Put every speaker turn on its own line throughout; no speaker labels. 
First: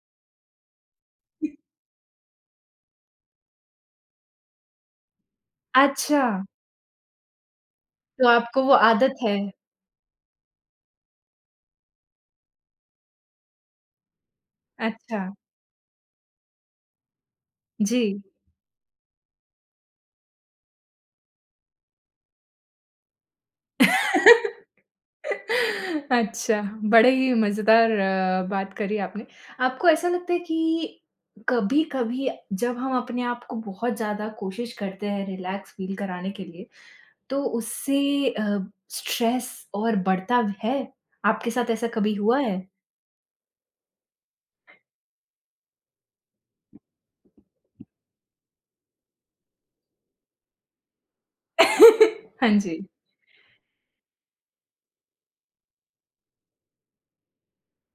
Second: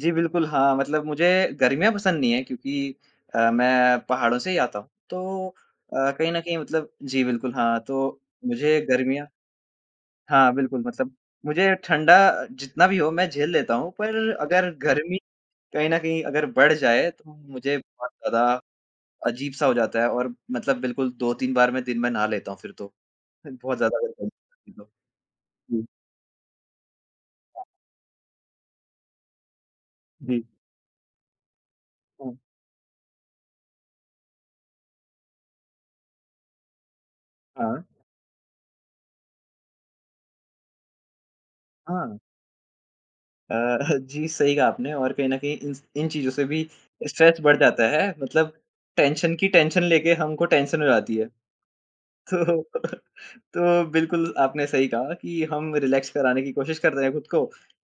जी बिल्कुल। हाँ, मतलब मुझे गर्मियाँ पसंद नहीं है क्योंकि अ, मैं पहाड़ों से ही आता हूँ तो अ, कहीं न
अच्छा।
कहीं मतलब जी बिल्कुल, हाँ, तो
तो आपको वो
मुझे
आदत
गर्मियाँ
है?
हाँ बिल्कुल, मतलब मुझे ठंडा जितना भी हो मैं झेल लेता हूँ पर अगर गर्मी
अच्छा।
कहीं न कहीं अगर बढ़ जाए तो मुझे बहुत
जी।
ज़्यादा अजीब-सा हो जाता है और मतलब बिल्कुल 2-3 बार में दिन मैं नहा लेता हूँ फिर तो ह बहुत ज़्यादा अगर गर्मी हो जाती तो। हुँ।
अच्छा, बड़े ही
हाँ।
मज़ेदार अ, बात करी आपने। आपको ऐसा लगता है
जी।
कि कभी-कभी
हुँ।
जब हम अपने आप को बहुत ज़्यादा कोशिश करते हैं रिलैक्स फ़ील कराने के लिए तो
हाँ।
उससे अ, स्ट्रेस और बढ़ता है? आपके साथ ऐसा कभी
हाँ।
हुआ है?
अ, जी, सही कहा आपने और कहीं न कहीं इन स इन चीज़ों से भी स्ट्रेस बढ़ जाता है मतलब टेंशन की टेंशन लेके हमको टेंशन हो जाती है।
हाँ
तो
जी।
तो बिल्कुल आपने सही कहा कि हम रिलैक्स कराने की कोशिश कर रहे हैं खुद को,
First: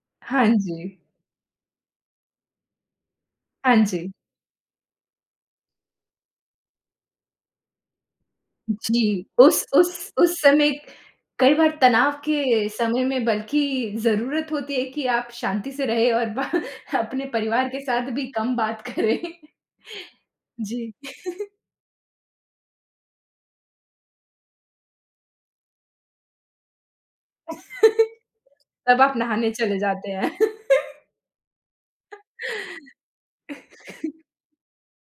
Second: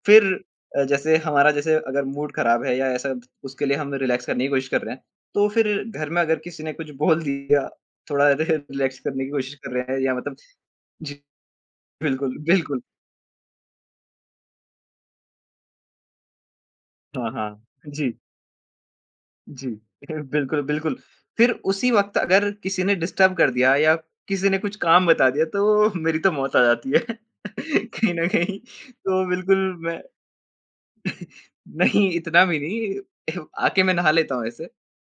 फिर
हाँ
अ,
जी।
जैसे हमारा जैसे अगर मूड खराब है या ऐसा उसके
हाँ
लिए हम
जी।
रिलैक्स करने की कोशिश कर रहे हैं, तो फिर घर में अगर किसी ने कुछ बोल दिया, थोड़ा रे रीलैक्स करने
जी।
की कोशिश
उस
कर रहे हैं
उस
या मतलब
उस समय
जी।
कई बार तनाव
बिल्कुल,
के
बिल्कुल।
समय में बल्कि ज़रूरत होती है कि आप शांति से रहें और ब अपने
हाँ, हाँ।
परिवार के साथ
जी।
भी कम बात करें।
जी। बिल्कुल,
जी।
बिल्कुल। फिर उसी वक़्त अगर किसी ने डिस्टर्ब कर दिया या किसी ने कुछ काम बता दिया तो मेरी तो मौत आ जाती है, कहीं न कहीं
तब आप
तो
नहाने
बिल्कुल
चले
मैं
जाते हैं।
नहीं इतना भी नहीं, आके मैं नहा लेता हूँ ऐसे।